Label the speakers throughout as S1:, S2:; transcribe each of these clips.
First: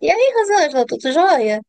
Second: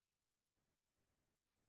S1: E aí, Rosângela, tudo jóia?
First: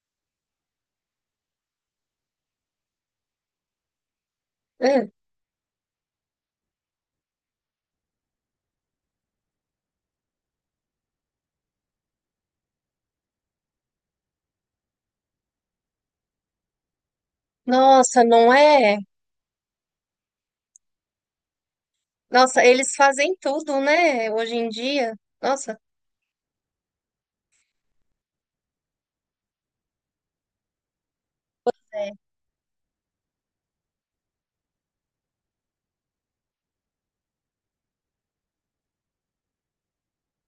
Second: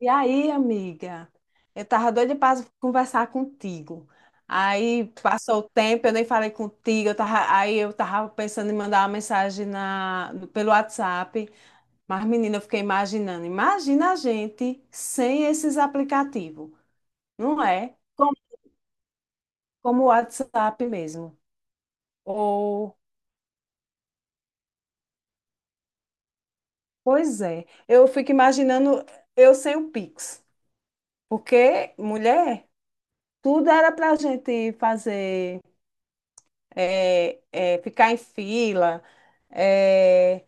S2: E aí, amiga? Eu tava doida pra conversar contigo. Aí
S1: Hum.
S2: passou o tempo, eu nem falei contigo. Eu tava pensando em mandar uma mensagem na, no- pelo WhatsApp. Mas, menina, eu fiquei imaginando. Imagina a gente sem esses aplicativos, não é?
S1: Nossa,
S2: Como,
S1: não é?
S2: como o WhatsApp mesmo.
S1: Nossa, eles
S2: Ou,
S1: fazem tudo, né? Hoje em dia. Nossa,
S2: Pois é. Eu fico imaginando eu sem o Pix. Porque,
S1: é.
S2: mulher, tudo era pra gente fazer. É, ficar em fila, é,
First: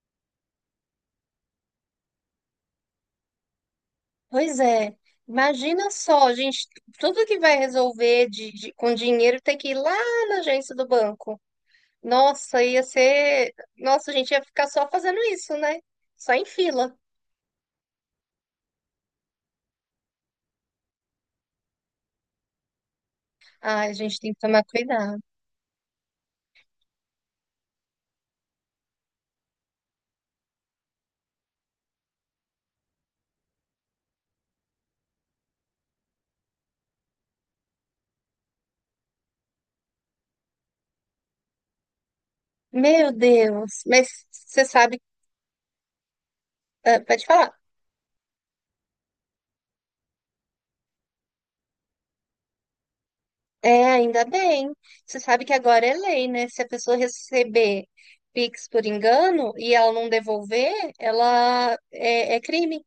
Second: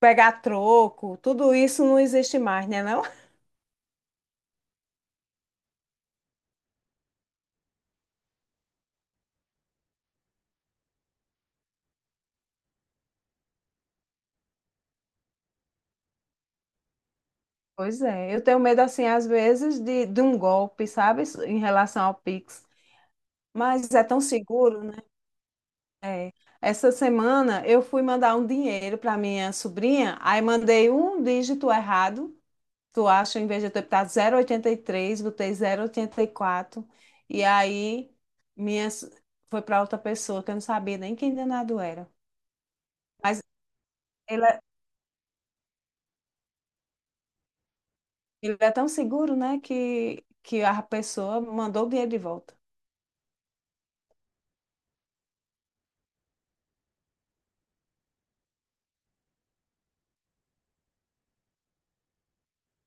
S2: pegar troco, tudo isso não existe mais, né, não?
S1: Pois é. Imagina só, gente, tudo que vai resolver com dinheiro tem que ir lá na agência do banco. Nossa, ia ser. Nossa, a gente ia ficar só fazendo isso, né? Só em fila.
S2: Pois é, eu tenho medo, assim, às vezes, de um golpe, sabe, em relação ao Pix.
S1: Ai,
S2: Mas
S1: a
S2: é
S1: gente
S2: tão
S1: tem que tomar
S2: seguro, né?
S1: cuidado.
S2: É. Essa semana eu fui mandar um dinheiro para minha sobrinha, aí mandei um dígito errado. Tu acha, em vez de eu ter botado 0,83, botei zero vírgula oitenta e quatro, e aí minha, s- foi para outra pessoa que eu não sabia nem quem danado era.
S1: Meu
S2: Mas
S1: Deus, mas
S2: ele é,
S1: você sabe, ah, pode falar.
S2: ele é tão seguro, né, que a pessoa mandou o dinheiro de volta.
S1: É, ainda bem. Você sabe que agora é lei, né? Se a pessoa receber Pix por engano e ela não devolver, ela é crime.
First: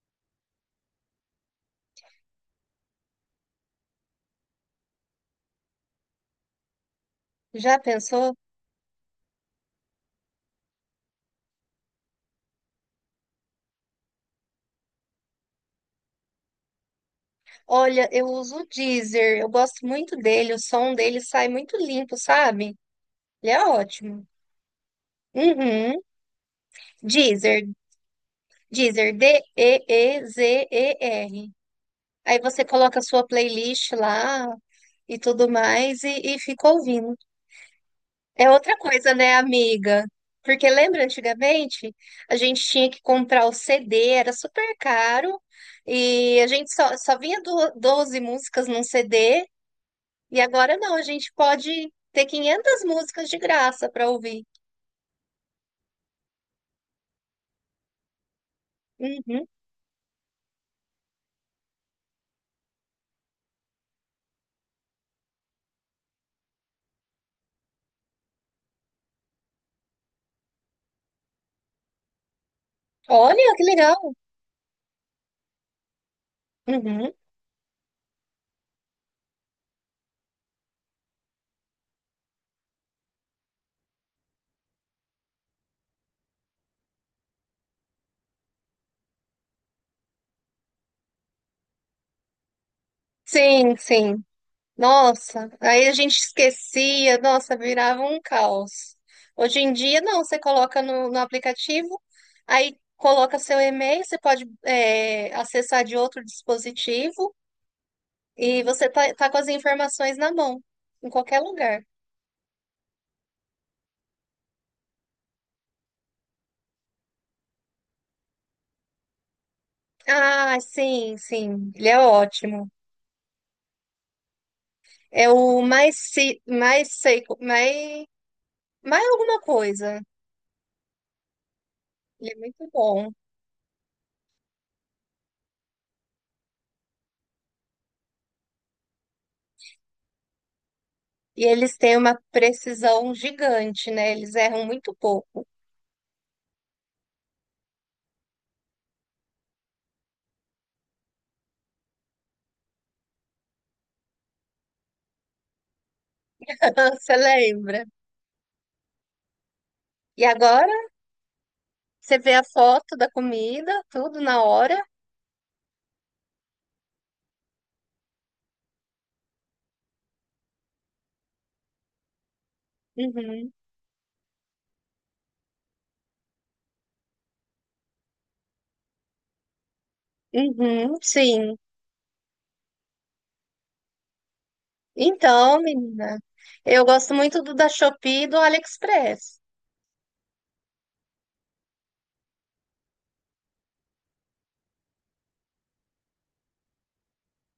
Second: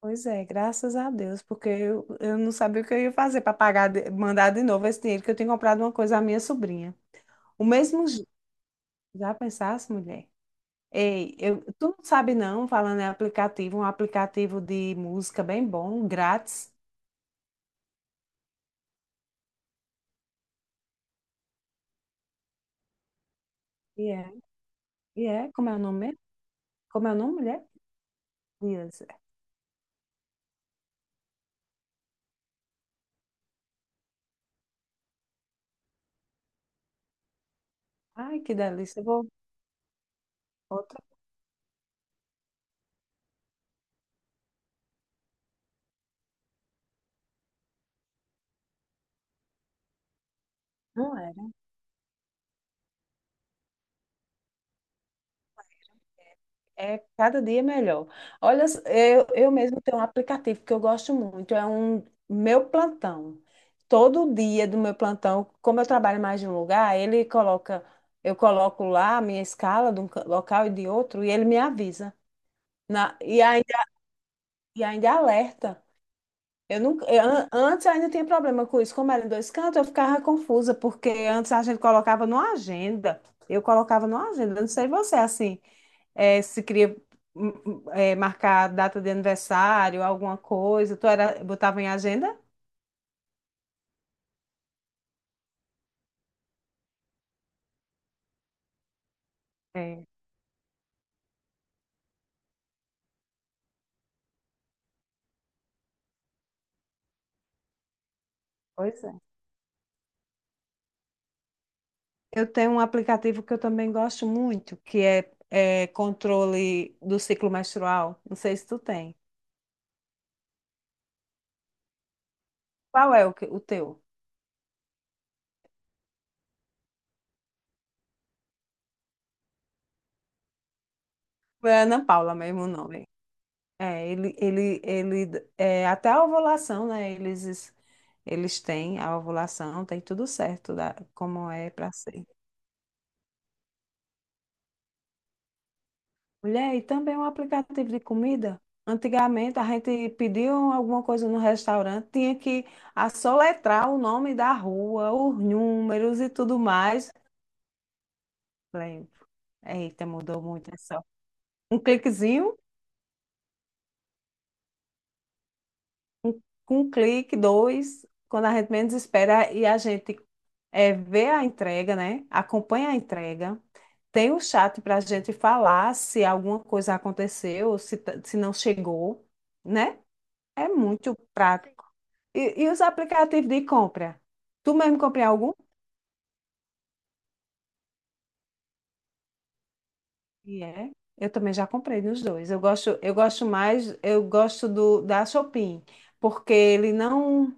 S2: Pois é, graças a Deus, porque eu não sabia o que eu ia fazer para pagar, mandar de novo esse dinheiro que eu tinha comprado uma coisa à minha sobrinha. O
S1: Já
S2: mesmo je-
S1: pensou?
S2: Já pensasse, mulher? Ei, tu não sabe não, falando em aplicativo, um aplicativo de música bem bom, grátis.
S1: Olha, eu uso o Deezer, eu gosto muito dele, o som dele sai muito limpo, sabe? Ele é
S2: E é,
S1: ótimo.
S2: e é, como é o
S1: Uhum.
S2: nome? Mesmo? Como é o nome, mulher?
S1: Deezer,
S2: Dias.
S1: Deezer, D-E-E-Z-E-R. Aí você coloca a sua playlist lá e tudo mais e fica ouvindo.
S2: Ai,
S1: É
S2: que
S1: outra
S2: delícia. Eu
S1: coisa,
S2: vou
S1: né, amiga? Porque
S2: outra.
S1: lembra antigamente a gente tinha que comprar o CD, era super caro e a gente só vinha do, 12 músicas num CD e agora não, a
S2: Não
S1: gente
S2: é.
S1: pode ter 500 músicas de graça para ouvir.
S2: É cada dia melhor. Olha, eu,
S1: Uhum.
S2: eu mesmo tenho um aplicativo que eu gosto muito, é um meu plantão. Todo dia do meu plantão, como eu trabalho mais de um lugar, eu coloco lá a minha escala de um local e de outro, e ele me avisa. Na, e
S1: Olha que
S2: ainda,
S1: legal!
S2: e ainda alerta. Eu nunca,
S1: Uhum.
S2: eu an- Antes eu ainda tinha problema com isso. Como era em dois cantos, eu ficava confusa, porque antes a gente colocava numa agenda. Eu colocava numa agenda, eu não sei você, assim, se queria marcar data de aniversário, alguma coisa, botava em agenda?
S1: Sim, sim. Nossa, aí a gente esquecia, nossa, virava um caos. Hoje em dia,
S2: É,
S1: não, você coloca no aplicativo, aí coloca seu e-mail, você pode é, acessar de outro dispositivo e você
S2: pois
S1: tá,
S2: é.
S1: tá com as informações na mão, em qualquer lugar.
S2: Eu tenho um aplicativo que eu também gosto muito, que é controle do ciclo menstrual. Não sei se tu tem.
S1: Ah, sim, sim, ele é ótimo.
S2: Qual é o teu?
S1: É o mais, se mais seco, mais, mais alguma coisa.
S2: É Ana
S1: Ele
S2: Paula
S1: é
S2: mesmo o
S1: muito
S2: nome.
S1: bom.
S2: É, ele, é, até a ovulação, né? Eles têm a ovulação, tem tudo certo da,
S1: E
S2: como é
S1: eles
S2: para
S1: têm uma
S2: ser.
S1: precisão gigante, né? Eles erram muito pouco.
S2: Mulher, e também um aplicativo de comida. Antigamente a gente pediu alguma coisa no restaurante, tinha que assoletrar o nome da rua, os números e tudo
S1: Ah,
S2: mais.
S1: você lembra?
S2: Falei, eita,
S1: E
S2: mudou muito,
S1: agora
S2: é só um
S1: você vê a
S2: cliquezinho.
S1: foto da comida, tudo na hora.
S2: um, com um clique, dois, quando a gente menos espera e a gente vê a entrega, né? Acompanha a
S1: Uhum,
S2: entrega. Tem o chat para a gente falar se alguma coisa aconteceu, se não chegou, né? É
S1: uhum,
S2: muito
S1: sim.
S2: prático. E os aplicativos de compra? Tu mesmo comprei algum?
S1: Então, menina, eu gosto muito do da Shopee e do AliExpress.
S2: E é. Eu também já comprei nos dois. Eu gosto mais, eu gosto do da Shopee, porque ele não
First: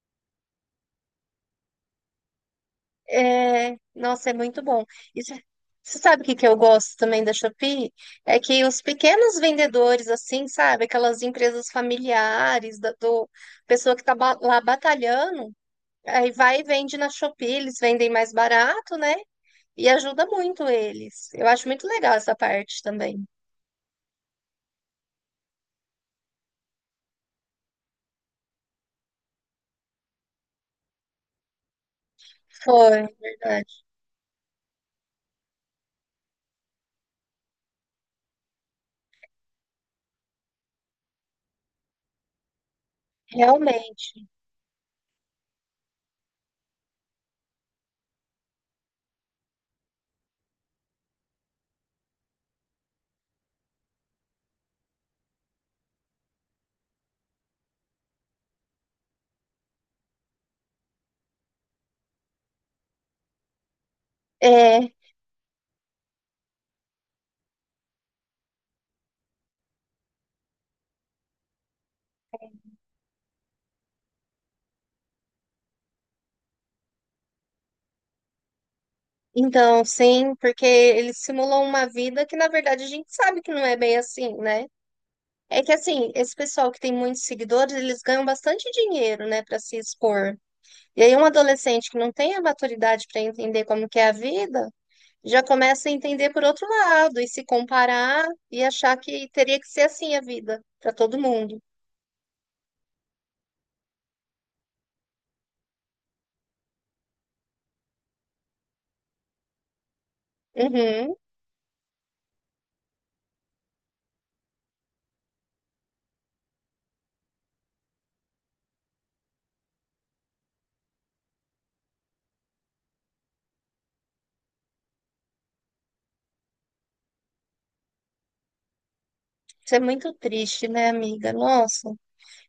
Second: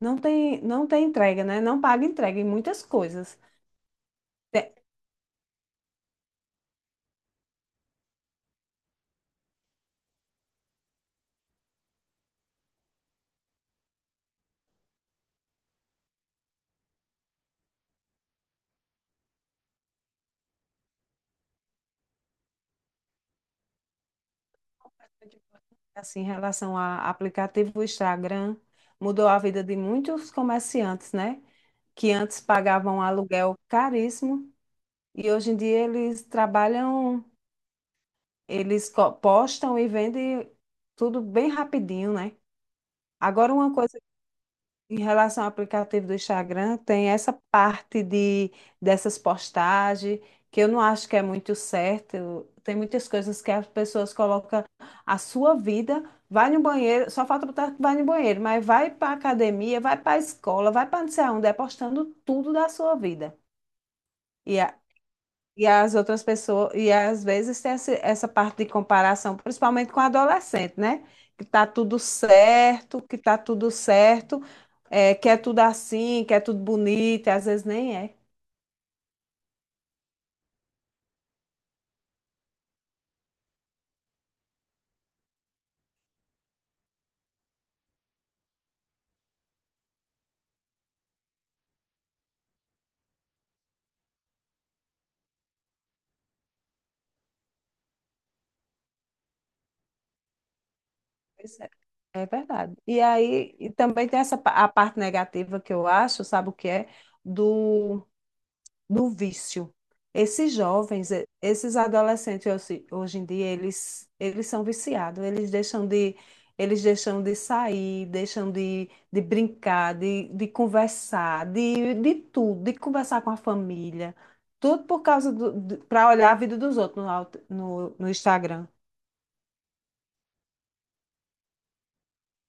S2: não tem não tem entrega, né? Não paga entrega em muitas coisas.
S1: É, nossa, é muito
S2: Te-
S1: bom. E você sabe o que que eu gosto também da Shopee? É que os pequenos vendedores, assim, sabe? Aquelas empresas familiares, da do, pessoa que tá ba- lá batalhando, aí vai e vende na Shopee, eles vendem mais barato, né? E ajuda muito eles. Eu acho muito legal essa parte também.
S2: Assim, em relação a aplicativo Instagram, mudou a vida de muitos comerciantes, né? Que antes pagavam
S1: Foi,
S2: aluguel
S1: verdade.
S2: caríssimo e hoje em dia eles trabalham, eles postam e vendem tudo bem rapidinho, né? Agora, uma coisa.
S1: Realmente.
S2: Em relação ao aplicativo do Instagram, tem essa parte de dessas postagens que eu não acho que é muito certo. Tem muitas coisas que as pessoas colocam a sua vida, vai no banheiro, só falta botar que vai no banheiro, mas vai para academia, vai para a escola, vai para não sei aonde, é postando tudo da sua vida. e a-
S1: É.
S2: e as outras pessoas, e às vezes tem essa parte de comparação, principalmente com adolescente, né? Que tá tudo certo, que tá tudo certo, é, que é tudo assim, que é tudo bonito, e às vezes nem é.
S1: Então, sim, porque eles simulam uma vida que, na verdade, a gente sabe que não é bem assim, né? É que, assim, esse pessoal que tem muitos seguidores, eles ganham bastante dinheiro, né, para se expor. E aí, um adolescente que não tem a maturidade para entender como que é a vida, já começa a entender por outro lado e se comparar e achar que teria que ser assim a vida para todo mundo.
S2: Pois é. É verdade. E aí, e também tem a parte negativa que eu acho, sabe o que é? do do vício. Esses jovens,
S1: Uhum.
S2: esses adolescentes hoje em dia, eles são viciados, eles deixam de sair, deixam de brincar, de conversar, de tudo, de conversar com a família, tudo por causa para olhar a vida dos outros no Instagram.
S1: Isso é muito triste, né, amiga? Nossa,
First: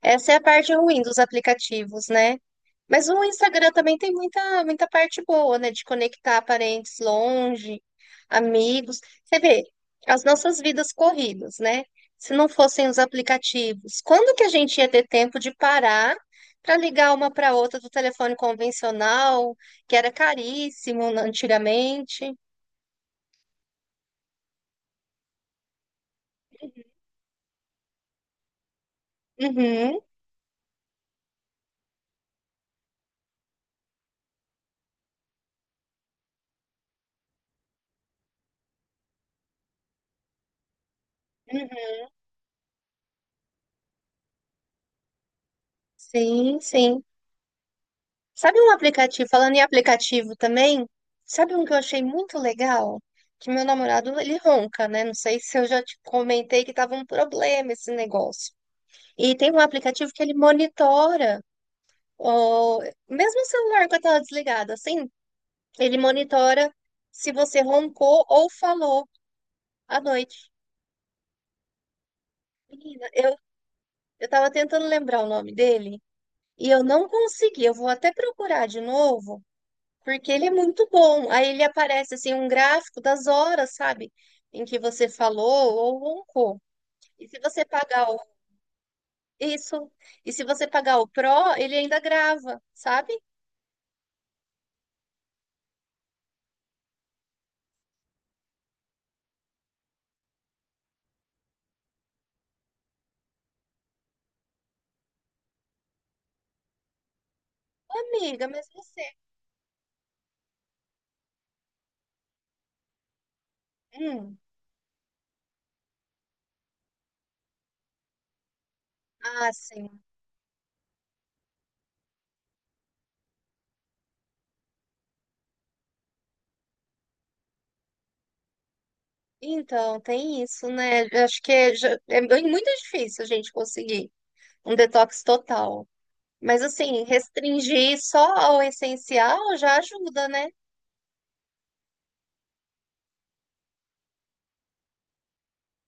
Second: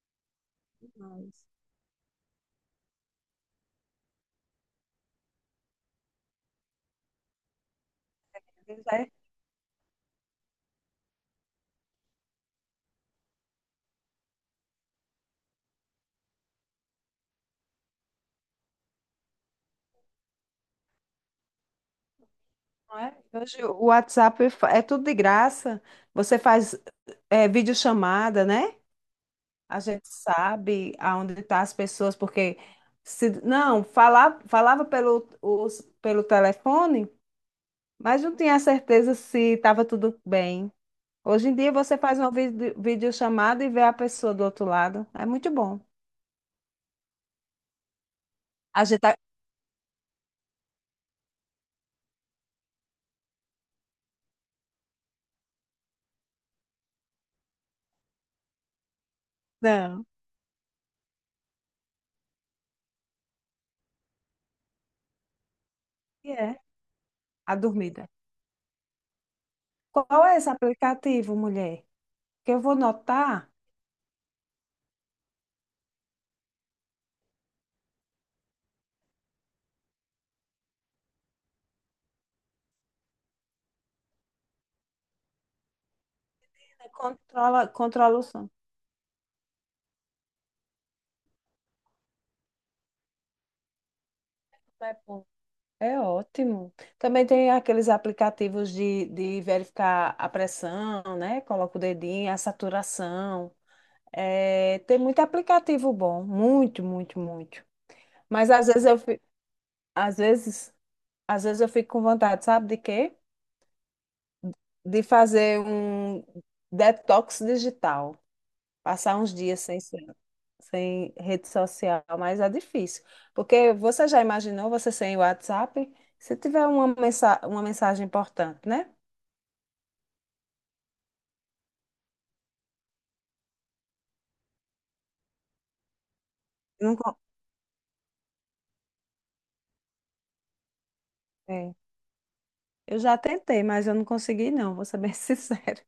S1: essa é a parte ruim dos
S2: Mas-
S1: aplicativos, né? Mas o Instagram também tem muita parte boa, né? De conectar parentes longe, amigos.
S2: É,
S1: Você vê, as nossas vidas corridas, né? Se não fossem os aplicativos, quando que a gente ia ter tempo de parar para ligar uma para outra do telefone convencional, que era caríssimo antigamente?
S2: não é? Hoje o WhatsApp é tudo de graça. Você faz é, videochamada, né? A
S1: Uhum.
S2: gente sabe aonde estão as pessoas, porque se não, falava pelo telefone, mas não tinha certeza se estava tudo bem. Hoje em dia
S1: Uhum.
S2: você faz uma videochamada e vê a pessoa do outro lado. É muito bom.
S1: Sim, sim. Sabe um
S2: A gente tá.
S1: aplicativo, falando em aplicativo também, sabe um que eu achei muito legal? Que meu namorado, ele ronca, né? Não sei se eu já te comentei que tava um problema esse negócio. E tem um
S2: Não.
S1: aplicativo que ele monitora, o... mesmo o celular com a tela desligada, assim, ele
S2: E é
S1: monitora se
S2: a
S1: você
S2: dormida.
S1: roncou ou falou à
S2: Qual é
S1: noite.
S2: esse aplicativo, mulher? Que eu vou
S1: Menina, eu,
S2: notar.
S1: eu tava tentando lembrar o nome dele e eu não consegui. Eu vou até procurar de novo. Porque ele é muito bom. Aí ele aparece assim um gráfico das horas, sabe? Em que você falou ou roncou. E se você
S2: controla,
S1: pagar
S2: controla
S1: o
S2: o sono.
S1: isso, e se você pagar o Pro, ele ainda grava, sabe?
S2: É ótimo. Também tem aqueles aplicativos de verificar a pressão, né? Coloca o dedinho, a saturação. É, tem muito aplicativo bom, muito, muito, muito.
S1: Ô, amiga,
S2: Mas
S1: mas
S2: às vezes eu,
S1: você.
S2: fi- às vezes, às vezes eu fico com vontade, sabe de quê?
S1: Hum.
S2: De fazer um detox digital, passar uns
S1: Ah,
S2: dias sem,
S1: sim.
S2: sem sem rede social, mas é difícil. Porque você já imaginou você sem WhatsApp? Se tiver uma mensagem importante, né?
S1: Então, tem isso, né? Eu acho que muito difícil a gente conseguir um detox total. Mas
S2: Não,
S1: assim, restringir só ao essencial já ajuda, né?
S2: é. Eu já tentei, mas eu não consegui, não, vou ser bem sincero.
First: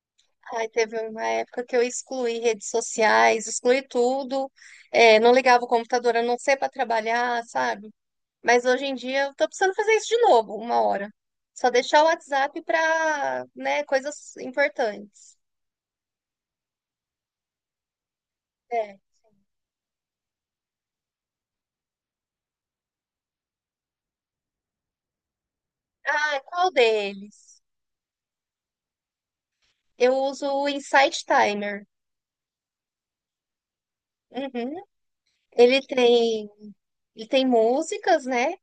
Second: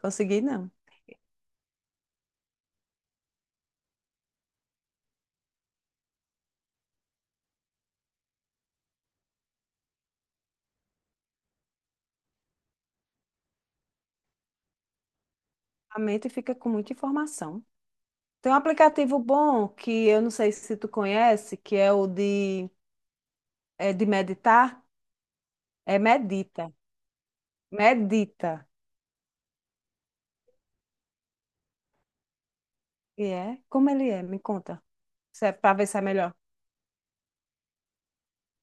S2: Consegui,
S1: Ai,
S2: não.
S1: teve uma época que eu excluí redes sociais, excluí tudo, é, não ligava o computador a não ser para trabalhar, sabe? Mas hoje em dia eu tô precisando fazer isso de novo, uma hora. Só deixar o WhatsApp para, né, coisas importantes.
S2: A mente fica com muita informação. Tem um
S1: É.
S2: aplicativo bom que eu não sei se tu conhece, que é é de meditar. É
S1: Ah,
S2: Medita.
S1: qual deles?
S2: Medita.
S1: Eu uso o Insight Timer.
S2: E é? Como ele é? Me
S1: Uhum.
S2: conta. Para
S1: Ele
S2: ver se é melhor.
S1: tem, ele tem músicas, né?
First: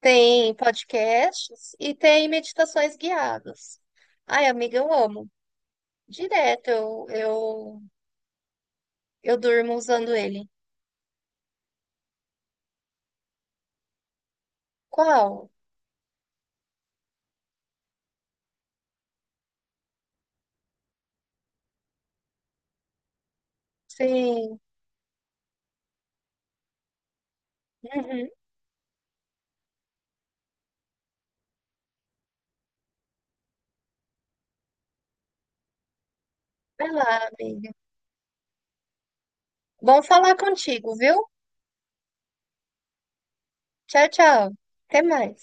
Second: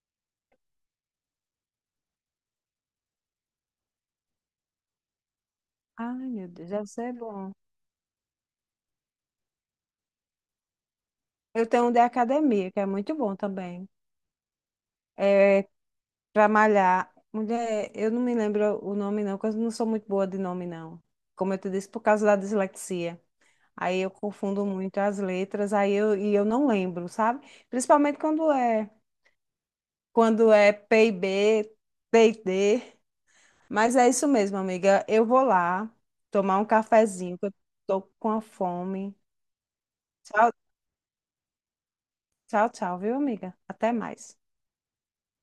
S1: Tem podcasts e tem meditações guiadas. Ai, amiga, eu amo.
S2: Ai, meu
S1: Direto,
S2: Deus, deve ser bom.
S1: eu durmo usando ele.
S2: Eu tenho um de academia, que é muito bom também.
S1: Qual?
S2: É, pra malhar. Mulher, eu não me lembro o nome, não, porque eu não sou muito boa de nome, não. Como eu te disse, por causa da dislexia. Aí eu
S1: Sim.
S2: confundo muito as letras, e eu não lembro, sabe? Principalmente
S1: Uhum.
S2: quando é P e B, T e D. Mas é isso mesmo, amiga. Eu vou lá tomar um
S1: Vai lá,
S2: cafezinho, que eu
S1: amiga.
S2: tô com a fome.
S1: Bom falar
S2: Tchau,
S1: contigo, viu?
S2: tchau, tchau, viu, amiga? Até
S1: Tchau,
S2: mais.
S1: tchau. Até mais.